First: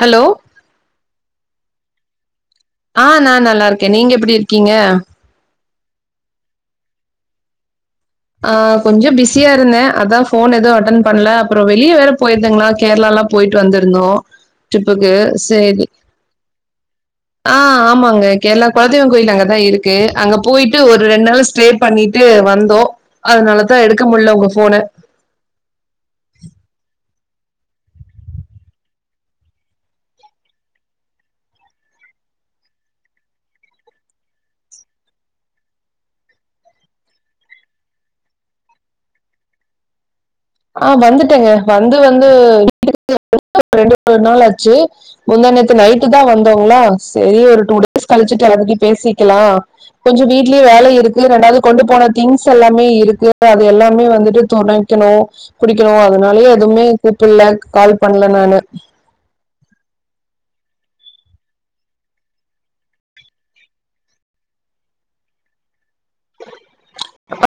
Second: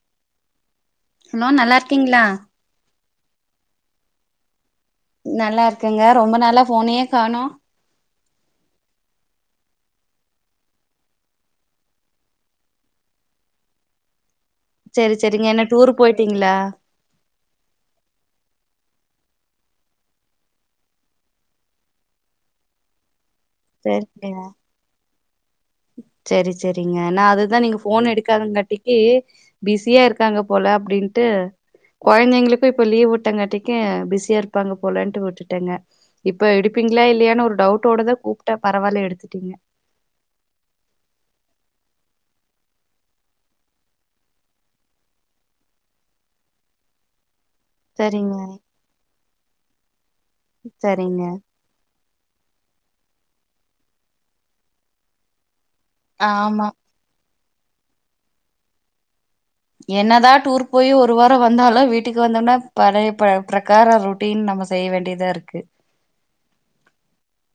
hello hello நல்லா இருக்கீங்களா ஆ நா நல்லா இருக்க நீங்க எப்டி இருக்கீங்க நல்லா இருக்கங்க ரொம்ப நாளா ஃபோனயே காணோ ஆ கொஞ்ச பிஸியா இருந்த அதா போன் எதுவும் அட்டன் பண்ணல அப்பற வெளில வேற போயிருந்தங்களா கேரளாலா போயிட்டு வந்திருந்தோ செரி ட்ரிப்புக்கு செரிங்க என்ன சரி டூர் போயிட்டீங்களா ஆ ஆமாங்க கேரளா கொலதெய்வங் கோயில் அங்கதா இருக்கு அங்க போயிட்டு ஒரு ரெண்டு நாள் ஸ்டே பண்ணிட்டு வந்தோ அதனால தா எடுக்க முல்ல உங்க ஃபோன சரி சரிங்க நா அதுதா நீங்க போன் எடுக்காதங்காட்டிக்கு பிஸியா இருக்காங்க போல அப்டின்ட்டு கொழந்தைங்களுக்கும் இப்ப லீவ் விட்டங்காட்டிக்கும் பிஸியா இருப்பாங்க போலன்ட்டு விட்டுட்டங்க இப்ப எடுப்பீங்களா இல்லையானு ஒரு டவுட்டோடதா கூப்பிட்ட பரவாயில்ல எடுத்துட்டீங்க ஆஹ் வந்துட்டங்க வந்து வந்து வீட்டுக்கு ரெண்டு மூணு நாள் ஆச்சு முந்தாநேத்து நைட்டு தா வந்தோங்களா சரி ஒரு டூடே சரிங்க கழிச்சிட்டு எல்லாதுட்டி பேசிக்கலா கொஞ்ச வீட்லயு வேல இருக்கு சரிங்க ரெண்டாவது கொண்டு போன திங்ஸ் எல்லாமே இருக்கு அது எல்லாமே வந்துட்டு துவைக்கணு குடிக்கணு அதனாலயே ஆமா எதுவுமே கூப்புட்ல கால் பண்ணல நானு என்னதா டூர் போய் ஒரு வாரம் வந்தாலு வீட்டுக்கு வந்தோம்னா பழய பிரகார ரூட் அப்டின்னு நம்ம செய்ய வேண்டியதா இருக்கு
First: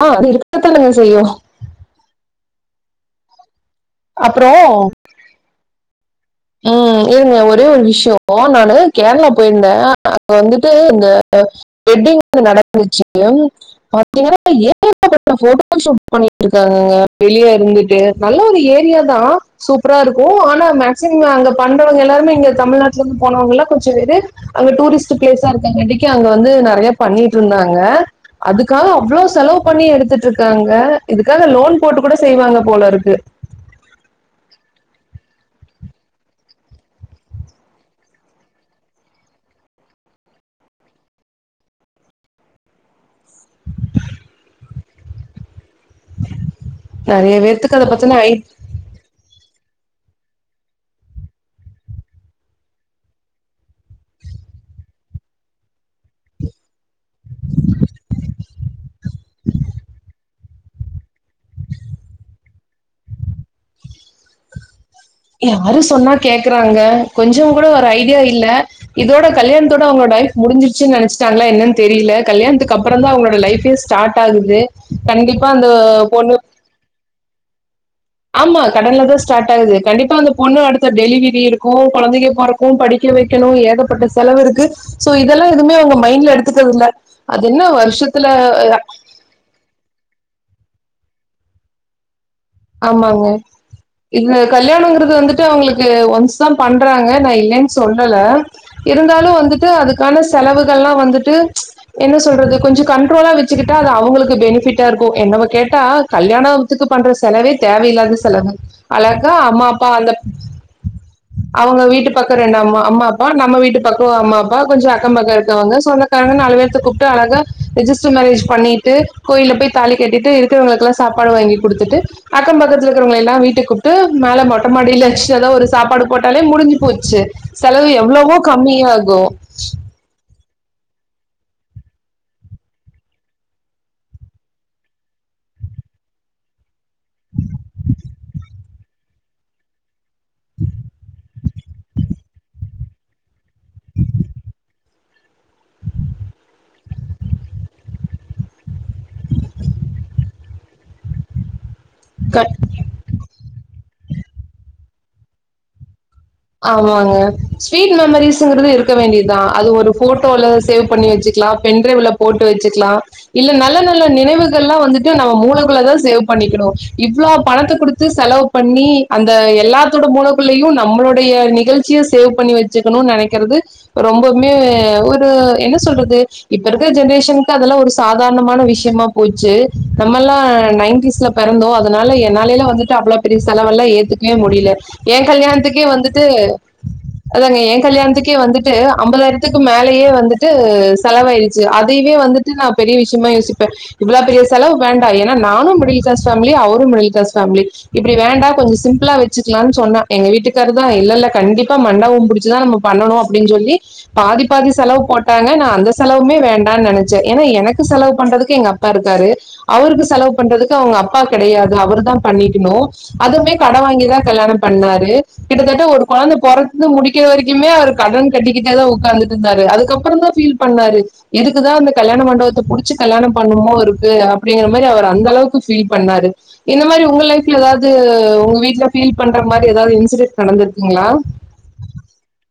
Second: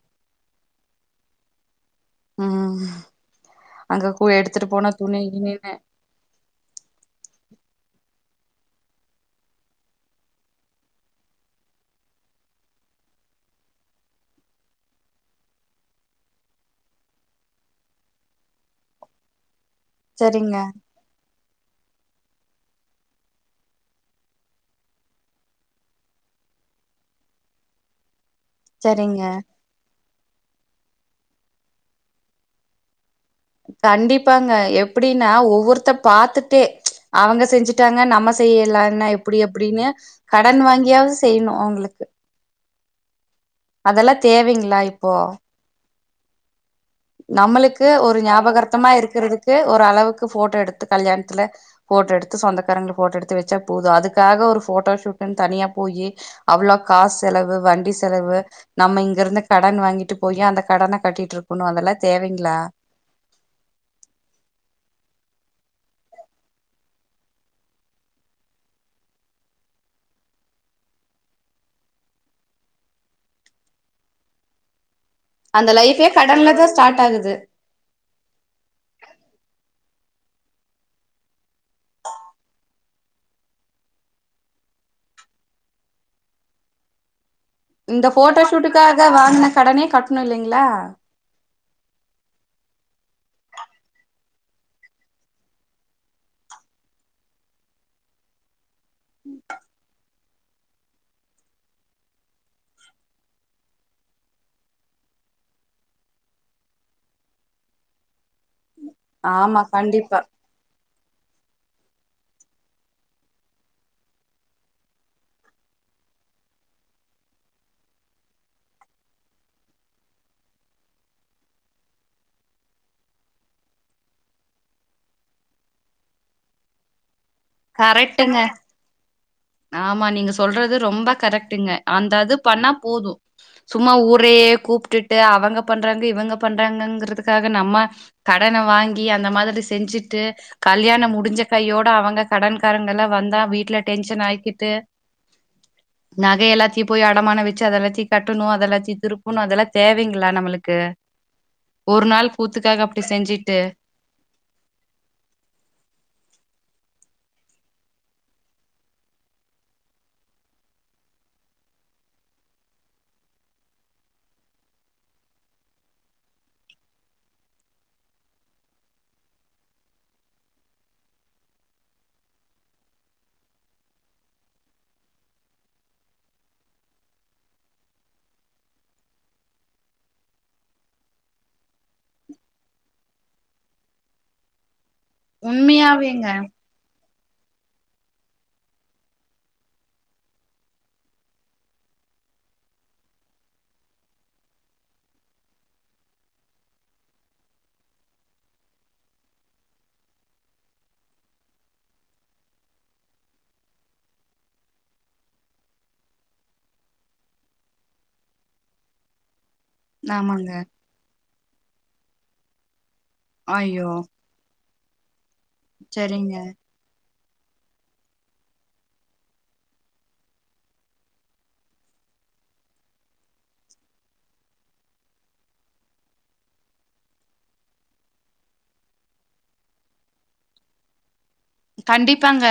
ஆ இருக்க தானங்க செய்யு உம் அங்க கூ அப்புறோ எடுத்துட்டு போனா துணி கினின்னு ஏங்க ஒரே ஒரு விஷய நானு கேரளா போயிருந்த அங்க வந்துட்டு இந்த வெட்டிங் வந்து நடந்துச்சு பாத்தீங்கன்னா ஏகப்பட்ட போட்டோ ஷூட் பண்ணிட்டு இருக்காங்கங்க வெளிய இருந்துட்டு நல்ல ஒரு ஏரியா தா சூப்பரா இருக்கும் சரிங்க ஆனா ம சரிங்க அங்க பண்றவங்கல்லாருமே இங்க தமிழ்நாட்டுலருந்து போனவங்கல்லா கொஞ்ச பேரு அங்க டூரிஸ்ட் பிளேஸா இருக்கங்காட்டி‌ அங்க வந்து நெறைய பண்ணிட்டிருந்தாங்க அதுக்காக அவ்ளோ சரிங்க செலவு பண்ணி எடுத்துட்டிருக்காங்க இதுக்காக லோன் போட்டு கூட செய்வாங்க போல இருக்கு கண்டிப்பாங்க எப்டின்னா ஒவ்வொருத்த பாத்துட்டே அவங்க செஞ்சுட்டாங்க நம்ம செய்யலனா எப்டி அப்டின்னு கடன் வாங்கியாவது செய்யணு அவங்களுக்கு அதெல்லா தேவைங்களா இப்போ நெறைய பேர்த்துக்கு அத பத்துன்னா ஐ சுத்தமா இருக்குறதுக்கு ஒரு அளவுக்கு ஃபோட்டோ எடுத்து கல்யாணத்துல ஃபோட்டோ எடுத்து சொந்தக்காரங்கள ஃபோட்டோ எடுத்து வச்சா போது அதுக்காக ஒரு ஃபோட்டோ ஷூட்டுன்னனு தனியா போய் அவ்ளோ காசு செலவு வண்டி செலவு நம்ம இங்க இருந்து கடன் வாங்கிட்டு போயி அந்த கடன கட்டிட்டு இருக்கணு அதெல்லா தேவைங்களா யாரு சொன்னா கேக்குறாங்க கொஞ்ச கூட ஒரு ஐடியா இல்ல இதோட கல்யாணத்தோட அவங்கலோட லைஃப் முடிஞ்சிருச்சு நினைச்சிட்டாங்களா என்னன்னு தெரில கல்யாணத்துக்கு அப்பறதா அவங்களோட லைஃப்பே ஸ்டார்ட் ஆகுது கண்டிப்பா அந்த லைஃபே பொண்ணு கடன்ல தா ஸ்டார்ட் ஆகுது ஆமா கடன்ல தா ஸ்டார்ட் ஆகுது கண்டிப்பா அந்த பொண்ணு அடுத்து டெலிவரி இருக்கும் குழந்தங்க பொறக்கு படிக்க வைக்கணு ஏகப்பட்ட செலவு இருக்கு சோ இதெல்லா எதுவுமே அவங்க மைண்ட்ல எடுத்துக்கிறது இல்ல அதென்ன வருஷத்துல [unintelligible] அங்க வாங்குன கடனே கட்டணு இல்லைங்களா ஆமாங்க இது கல்யாணங்கறது வந்துட்டு அவங்களுக்கு ஒன்ஸ் தா பண்றாங்க நா இல்லன் சொல்லல இருந்தாலு வந்துட்டு அதுக்கான செலவுகள்ல்லா வந்துட்டு என்ன சொல்றது கொஞ்சோ கண்ட்ரோலா வச்சிக்கிட்டா அது அவங்களுக்கு பெனிஃபிட்டா இருக்கு என் நம்ம கேட்டா கல்யாணத்துக்கு பண்ற செலவே தேவையில்லாத செலவு அழகா ஆமா அம்மா அப்பா அந்த கண்டிப்பா அவங்க வீட்டு பக்கோ ரெண்டு அம்மா அம்மா அப்பா நம்ம வீட்டு பக்கோ அம்மா அப்பா கொஞ்சோ அக்கம்பக்கோ இருக்கவங்க சொந்த காங்க நாலு பேர்த்த கூப்ட்டு அழகா ரிஜிஸ்டர் மேரேஜ் பண்ணிட்டு கோயில்ல போய் தாலி கட்டிட்டு இருக் குறவங்களுக்கெல்லா சாப்பாடு வாங்கி குடுத்துட்டு அக்கம் பக்கத்துல இருக்கிறவங்கள எல்லா வீட்டுக்கு கூப்ட்டு மேல மொட்ட மாடில வச்சு ஏதோ ஒரு சாப்பாடு போட்டாலே முடிஞ்சு போச்சு செலவு எவ்வளவோ கரெக்ட்டுங்க கம்மி ஆகு ஆமா நீங்க சொல்றது ரொம்ப கரெக்ட்டுங்க அந்த அது பண்ணா போது சும்மா ஊரையே கூப்ட்டுட்டு அவங்க பண்றாங்க இவங்க பண்றாங்கங்கறதுக்காக நம்ம கடன வாங்கி அந்த மாதிரி செஞ்சு ட்டு கல்யாணோ முடிஞ்ச கையோட அவங்க கடன்காரங்கலா வந்தா வீட்ல டென்ஷன் ஆய் கிட்டு நகை எல்லாத்தையு போய் அடமானோ வெச்சு அத வெச்சி கட்டணு அத வெச்சி திருப்பணு அதெல்லா தேவைங்களா நம்மளுக்கு ஒரு நாள் க கூத்துக்காக அப்டி செஞ்சிட்டு ஆமாங்க ஸ்வீட் மெமரிஸ்ங்குறது இருக்க வேண்டியதா அது ஒரு ஃபோட்டோல சேவ் பண்ணி வெச்சிக்லா பென் ட்ரைவ்ல போட்டு வெச்சிக்லா இல்ல நல்ல நல்ல நினைவுகள்லா வந்துட்டு நம்ம மூளைக்குள்ள தா சேவ் பண்ணிக்கணு இவ்ளோ பணத்த குடுத்து செலவு பண்ணி அந்த எல்லாத்தோட மூளைக்குள்ளயு நம்மளோட டைய நிகழ்ச்சிய சேவ் பண்ணி வெச்சுக்கணு நெனைக்கிறது ரொம்பவுமே ஒரு என்ன சொல்றது இப்ப இருக்கிற ஜென்ரேஷன்க்கு அதெல்லா ஒரு சாதாரணமான விஷயமா போச்சு நம்ம எல்லா நைன்ட்டிஸ்ல பிறந்தோ அதனால என்னாலைலா வந்துட்டு அவ்ளோ பெரிய செலவெல்லா ஏத்துக் வே முடியல எ கல்யாணத்துக்கே வந்துட்டு உண்மையாவேங்க அதாங்க எ கல்யாணத்துக்கே வந்துட்டு அம்பதாயிரத்துக்கு மேலயே வந்துட்டு செலவாயிடுச்சு அதயவே வந்து நா பெரிய விஷயமா யோசிப்ப இவ்ளோ பெரிய செலவு வேண்டா ஏன்னா நானு மிடில் கிளஸ் பேஃமிலி அவரு மிடில் கிளாஸ்‌ஃபேமிலி இப்டி வேண்டா கொஞ்சோ சிம்பிளா வச்சிக்கலான் சொன்னா எங்க வீட்டுக்காரு ல இல்லல்ல கணடிப்பா மண்டபோ புடிச்சிதா நம்ம பண்ணணு அப்டின் சொல்லி பாதி பாதி செலவு போட்டாங்க நா அந்த செலவுமே வேண்டான் நினைச்ச ஏன்னா எனக்கு செலவு பண்றதுக்கு எங்கப்பா பா ருக்காரு அவருக்கு செலவு ஆமாங்க பண்றதுக்கு அவங்க அப்பா கெடையாது அவரு தா பண்ணிக்ணு அதுமே கடன் ஐயோ வாங்கிதா கல்யாணம் பண்ணாரு கிட்டத்தட்ட ஒரு கொழந்த சரிங்க பொற து முடிக்க வரைக்குமே அவர் கடன் கட்டிக்கிட்டே தா உக்காந்துட்டு இருந்தாரு அதுக்கப்புறோ தா ஃபீல் பண்ணாரு எதுக்குதா அந்த கல்யாண மண்டபத்த புடிச்சி கல்யாணோ பண்ணுமோ இருக்கு அப்டிங்கிற மாரி அவர் அந்த அளவுக்கு ஃபீல் பண்ணாரு இந்த மாரி உங்க லைஃப்ல ஏதாது உங்க வீட்ல ஃபீல் பண்ற மாரி ஏதாவது இன்சிடென்ட் நடந்திருக்குங்களா கண்டிப்பாங்க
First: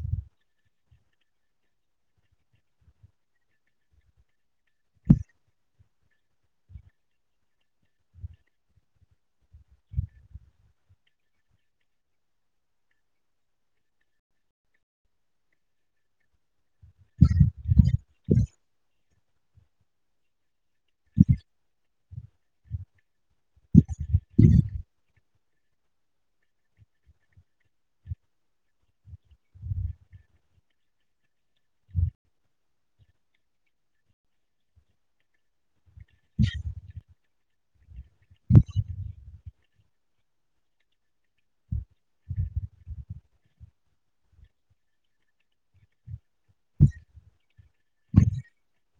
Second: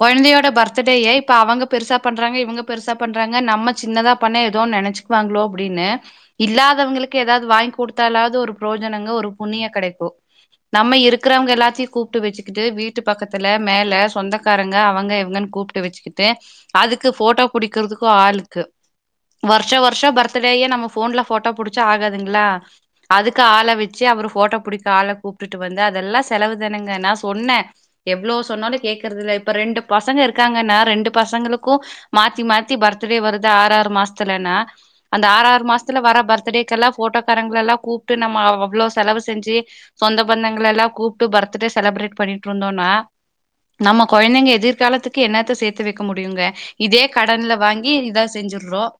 கொழந்தையோட பர்த்டேய இப்ப அவங்க பெருசா பண்றாங்க இவங்க பெருசா பண்றாங்க நம்ம சின்னதா பண்ண ஏதோ நினச் கு வாங்ளோ அப்டின்னு இல்லாதவங்களுக்கு ஏதாது வாங்கி குடுத்தாலாவது ஒரு புரோஜனங்க ஒரு புண்ணியோ கடைக்கு நம்ம இருக்கிறவங்க எல்லாத்தையு கூப்ட்டு வச்சிகிட்டு வீட் வீட்டு பக்கத்துல மேல சொந்தக்காரங்க அவங்க இவங்கன் கூப்ட்டு வச்சிக்கிட்டு அதுக்கு ஃபோட்டோ புடிக்கிறதுக்கு ஆளுக்கு வருஷ வருஷம் பர்த்டேயே நம்ம ஃபோன்ல போட்டோ புடிச்சா ஆகாதுங்ளா அதுக்கு ஆள வச் ச்சு அவரு ஃபோட்டோ புடிக்க ஆள கூப்டுட்டு வந்து அதெல்லாம் செலவு தானுங்க நா சொன்னே எவ்ளவு சொன்னாலு கேக்குறது இல்ல இப்ப ரெண்டு பசங்க இருக்காங்கன்னா ரெண்டு பசங்களுக்கும் மாத்தி மாத்தி பர்த்டே வருது ஆறு ஆறு மாசத்துலனா அந்த ஆறாறு மாசத் த்துல வர பர்த்டேக்கெல்லா ஃபோட்டோக்காரங்கள எல்லா கூப்ட்டு நம்ம அவ்ளவு செலவு செஞ்சு சொந்த பந்தங்கள் எல்லா கூப்ட்டு பர்த்டே செலிப்ரேட் பண்ணிட்டு இருந்தோம்னா நம்ம குழந்தைங்க எதிர்காலத்துக்கு என்னத்த சேத்து வைக்க முடியுங்க இதே கடன்ல வாங்கி இதான் செஞ்சுறோம்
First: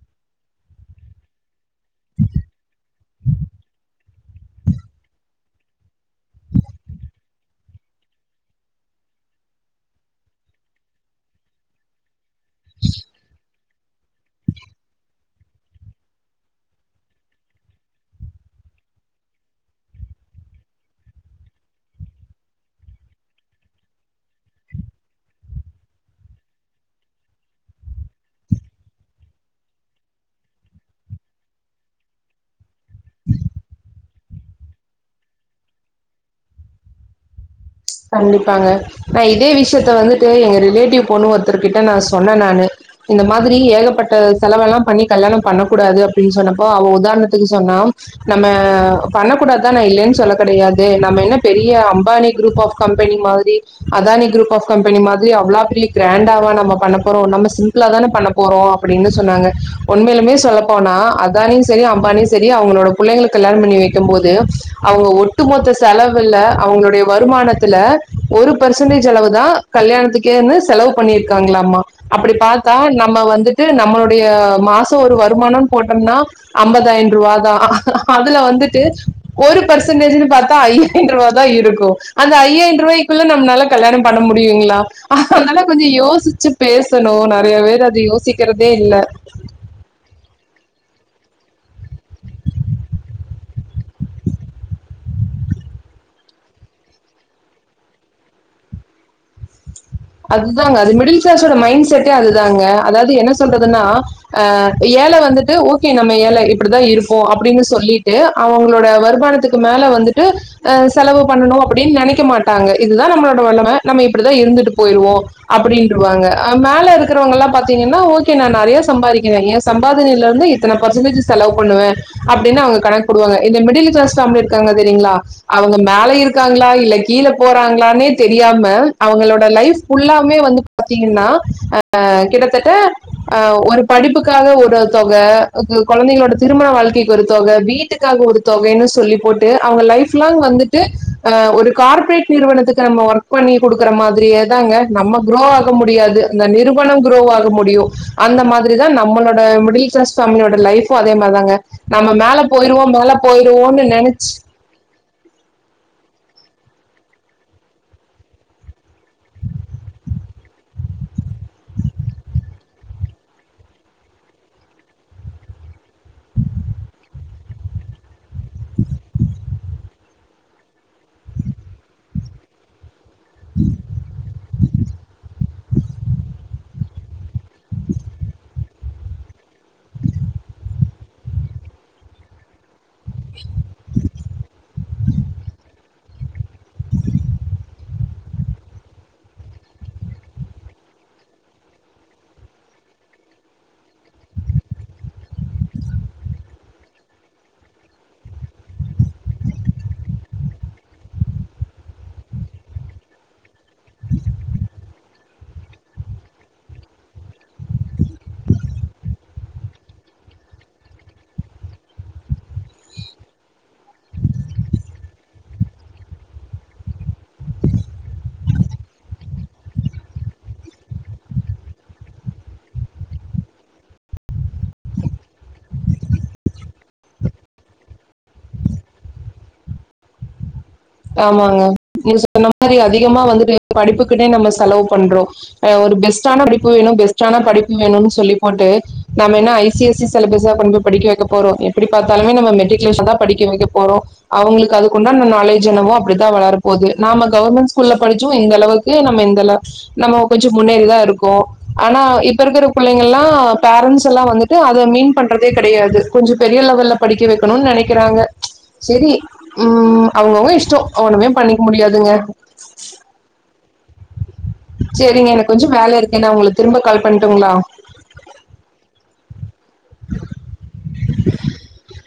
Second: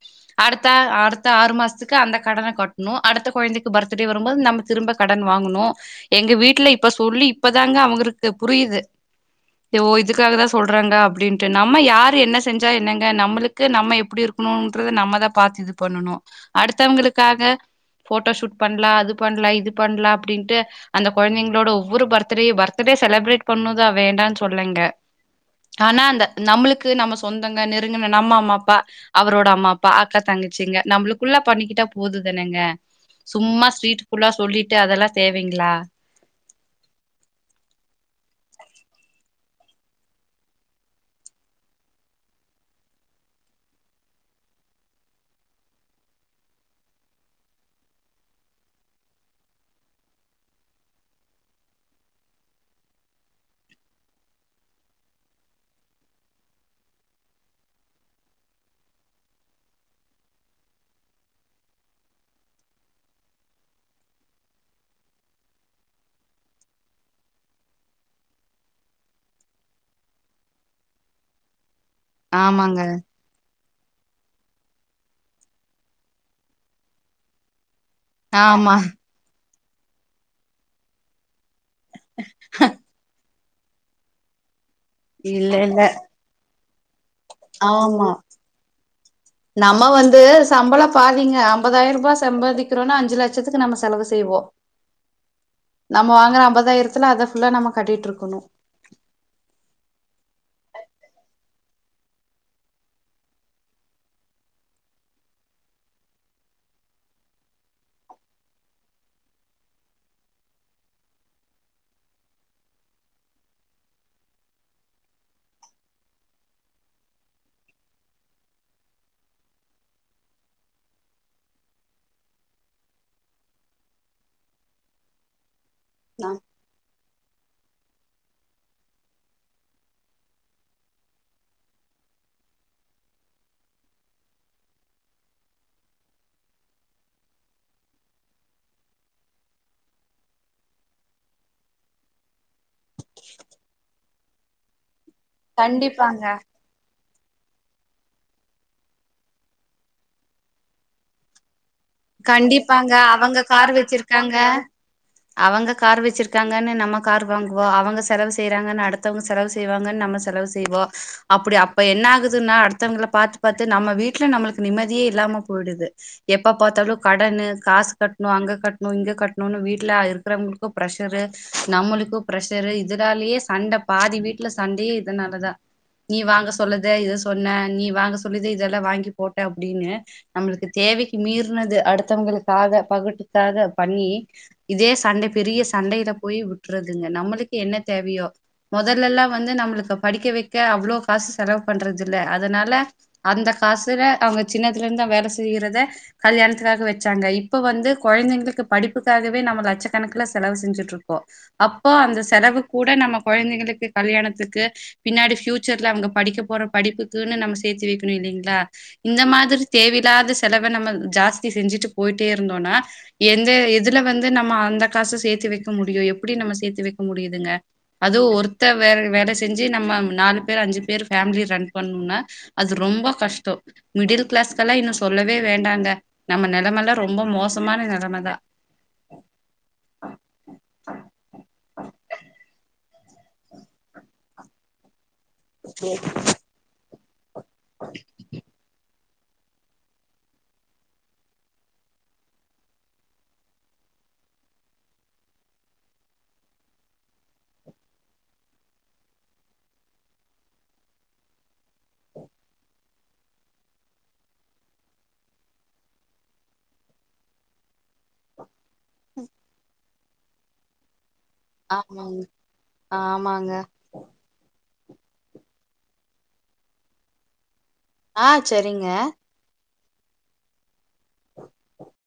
அடுத்த அடுத்த ஆறு மாசத்துக்கு அந்த கடன கட்ணும் அடுத்த குழந்தைக்கு பர்த்டே வரும்போது நம்ம திரும்ப கடன் வாங்கணு எங்க வீட்ல இப்ப சொல்லி இப்பதாங்க அவரு க்கு புரியுது ஓ இதுக்காக தா சொல்றாங்க அப்டின்ட்டு நம்ம யாரு என்ன செஞ்சா என்னங்க நம்மளுக்கு நம்ம எப்டி இருக்கணும்றத நம்மதா பாத்து இது பண்ணணு அடுத்தவங்களுக்காக ஃபோட்டோ ஷூட் பண்ணலா அது பண்ணலா இது பண்ணலா அப்டின்ட்டு அந்த குழந்தைங்களோட ஒவ்வொரு பர்த்டேயும் பர்த் பர்த்டே செலிப்ரேட் பண்ணு தா வேண்டாம்னு சொல்லங்க ஆனா அந்த நம்மளுக்கு நம்ம சொந்தங்க நெருங்குன நம்ம அம்மா அப்பா அவரோட அம்மா அப்பா அக்கா தங்கிச்சிங்க நம்மளுக்குள்ள பண்ணிக்கிட்டா போதுதானுங்க சும்மா ஸ்ட்ரீட் ஃபுல்லா சொல்லிட்டு அதெல்லா தேவைங்ளா கண்டிப்பாங்க நா இதே விஷயத்த வந்துட்டு எங்க ரிலேட்டிவ் பொண்ணு ஒருத்தர்கிட்ட நா சொன்னே நானு இந்த மாதிரி ஏகப்பட்ட செலவு எல்லாம் பண்ணி கல்யாணம் பண்ணக்க கூடாது அப்டின்னு சொன்னப்போ அவ உதாரணத்துக்கு சொன்னா நம்ம பண்ணக்கூடாது தா நா இல்லைன்னு சொல்ல கிடையாது நம்ம என்ன பெரிய அம்பானி குரூப் ஆஃப் கம்பெனி மாதிரி அதானி குரூப் ஆஃப் கம்பெனி மாதிரி அவ்ளா பெரிய கிராண்டாவா நம்ம பண்ண போறோம் நம்ம சிம்பிளா தான பண்ண போறோ அப்டின்னு சொன்னாங்க உண்மையிலுமே சொல்லப்போனா அதானியும் சரி அம்பானியும் சரி அவுங்களோட புள்ளைங்களுக்கு கல்யாணம் பண்ணி வைக்கும் போது அவங்க ஒட்டுமொத்த செலவுல்ல அவங்களுடைய வருமானத்தை ல ஒரு பர்சன்டேஜ் அளவு தா கல்யாணத்துக்கேனு செலவு பண்ணிருக்காங்களாமா அப்டி பாத்தா ஆமாங்க நம்ம வந்து நம்மளுடைய மாசோ ஒரு வருமானம்னு போட்டோம்னா ஐம்பதாயிரம் ரூபா தா அதுல ஆமா வந்துட்டு ஒரு பெர்சன்டேஜ்னு பாத்தா ஐயாயிர ரூபா தா இருக்கு அந்த ஐயாயிரம் ரூபாய்குள்ள நம்மளால கல்யாணம் பண்ண முடியுங்களா இல்ல அதனால இல்ல கொஞ்சோ யோசிச்சு பேசணும் நெறைய பேர் அது ஆமா யோசிக்கிறதே இல்ல நம்ம வந்து சம்பளம் பாதிங்க ஐம்பதாயிரம் ரூபா சம்பாதிக்கிறோம்னா அஞ்சு லட்சத்துக்கு நம்ம செலவு செய்வோ நம்ம வாங்குற ஐம்பதாயிரத்துல அதை ஃபுல்லா நம்ம கட்டிட்டு இருக்கணு அதுதாங்க அது மிடில் கிளாஸோட மைண்ட் செட்டே அதுதாங்க அதாவது என்ன சொல்றதுனா அ ஏழ வந்துட்டு ஓகே நம்ம ஏழ இப்படிதா இருப்போம் அப்டின்னு சொல்லிட்டு அவுங்களோட வருமானத்துக்கு மேல வந்துட்டு அ செலவு பண்ணணு அப்டின்னு நெனைக்க மாட்டாங்க இதுதா நம்மளோட நெலம நம்ம இப்டிதா இருந்துட்டு போயிருவோ அப்டின்றுவாங்க அ மேல இருக்கிறவங்கள்ளா பாத்தீங்கனா ஓகே நா நெறைய சம்பாதிக்கிறே ஏ சம்பாதனையில இருந்து இத்தன பர்சன்டேஜ் செலவு பண்ணுவே அப்டின்னு அவுங்க கணக்குபோடுவாங்க இந்த மிடில் கிளாஸ் ஃபேம்லி இருக்காங்க தெரியுங்ளா அவுங்க மேல இருக்காங்ளா இல்ல கீழ போறாங்ளானே தெரியாம அவுங்களோட லைஃப் ஃபுல்லாவ்மே வந்து பாத்தீங்கனா அ கிட்டத்தட்ட அ ஒரு படிப்புக்காக ஒரு தொக குழந்தைங்களோட திருமண வாழ்க்கைக்கு ஒரு தொக வீட் க்காக ஒரு தொகைன்னு சொல்லி போட்டு அவங்க லைப் லாங் வந்துட்டு ஒரு கார்ப்ரேட் நிறுவனத்துக்கு நம்ம ஒர்க் பண்ணி குடுக்குற மாதிரியே தாங்க நம்ம குரோ ஆக முடியாது கண்டிப்பாங்க அந்த நிரு வனு க்ரோ ஆக முடியு அந்த மாதிரி தா நம்மளோட மிடில் க்ளாஸ் ஃபேமிலியோட லைஃபு அதே மார் தாங்க நம்ம மேல போயிருவோ கண்டிப்பாங்க மேல அவங்க கார் போயிடுவோன்னு நெனச் வச்சிருக்காங்க அவங்க கார் வெச்சிருக்காங்கனு நம்ம காரு வாங்குவோ அவங்க செலவு செய்றாங்கனு அடுத் த்தவங்க செலவு செய்வாங்கன்னு நம்ம செலவு செய்வோ அப்படி அப்ப என்ன ஆகுதுன்னா அடுத்தவங்கள பாத்து பாத்து நம்ம வீட்ல நம்மளுக்கு நிம்மதியே இல்லாம போய்டுது எப்பப் பாத்தாலு கடன்னு காசு கட்னு அங்க கட்னு இங்க கட்னுனு வீட்ல இருக்கிறவங்களுக்கு ப்ரெஷரு நம்மளுக்கு ப்ரெஷரு இதுனாலியே சண்ட பாதி வீட்ல சண்டையே இது நாலதா நீ வாங்க சொல்லுத இத சொன்ன நீ வாங்க சொல்லுத இதெல்லா வாங்கி போட்ட அப்டினு நம்மளுக்கு தேவைக்கு மீறினது அடுத்தவங்களுக்காக பகுட்டுக்காக பண்ணி இதே சண்டை பெரிய சண்டையில போய் வுட்டுறதுங்க நம்மளுக்கு என்ன தேவையோ மொதலெல்லா வந்து நம்மளுக்கு படிக்க வெக்க அவ்ளோ காசு செலவு பண்றதில்ல அதனால அந்த காசுல அவங்க சின்னதுலேர்ந்து வேல செய்யிறத கல்யாணத்துக்காக வெச்சாங்க இப்போ வந்து கொழந்திங்ளுக்கு படிப்புக்காகவே நம்ம லட்சக்கணக்குல செலவு செஞ்சுட்ருக்கோ அப்போ அந்த செலவு கூட நம்ம கொழந்திகளுக்கு கல்யாணத்துக்கு பின்னாடி ஃப்யூச்சர்ல அவங்க படிக்க போற படிப்புக்குன்னு நம்ம சேத்தி வெக்கணு இல்லீங்ளா இந்த மாதிரி தேவையில்லாத செலவ நம்ம ஜாஸ்தி செஞ்சுட்டு போய்ட்டே இருந்தோன்னா எந்த எதுல வந்து நம்ம அந்த காசு சேத்து வெக்க முடியு எப்பிடி நம்ம சேத்து வெக்க முடியுதுங்க அதுவு ஒருத்த வே வேல செஞ்சு நம்ம நாலு பேரு அஞ்சு பேரு ஃபேமிலி ரன் பண்ணுன்னா அது ரொம்ப கஷ்ட மிடில் க்ளாஸ்கல்லா இன்னு சொல்லவே வேண்டாங்க நம்ம நெலமெல்லா ரொம்ப மோசமான நெலம தா ஆமாங்க நீங்க சொன்ன மாரி அதிகமா வந்துட்டு படிப்புக்குனே நம்ம செலவு பண்றோ அ ஒரு பெஸ்ட்டான படிப்பு வேணு பெஸ்டான படிப்பு வேணுன்னு சொல்லி போட்டு நம்ம என்ன ஐ சி எஸ் சி சிலபஸா கொண்டு போய் படிக்க வெக்க போறோ எப்படி பாத்தாலுமே நம்ம மெட்ரிகுலேஷன்தா படிக்க வெக்க போறோ அவுங்களுக்கு அதுக்குண்டான நாலே ஜ் என்னவோ அப்படித்தா வளர போது நாம கவர்மெண்ட் ஸ்கூல்ல படிச்சோ இந்தளவுக்கு நம்ம இந்த நம்ம கொஞ்சொ முன்னேறிதா இருக்கோ ஆனா இப்ப இருக்கிற புள்ளைங்கள்ளா பேரண்ஸெல்லா வந்துட் டு அத மீன் பண்றதே கெடையாது கொஞ்சு பெரிய லெவல்ல படிக்க வெக்கணுன் நெனைக்கிறாங்க செரி ம் அவுங்கவுங்க இஷ்டோ ஒன்னுமே பண்ணிக் ஆமாங்க ஆமாங்க செரிங்க எனக்கு கொஞ்சொ வேல இருக்கு நா உங்களுக்கு திரும்ப கால் பண்ட்டுங்ளா ஆ செரிங்க [inaudible]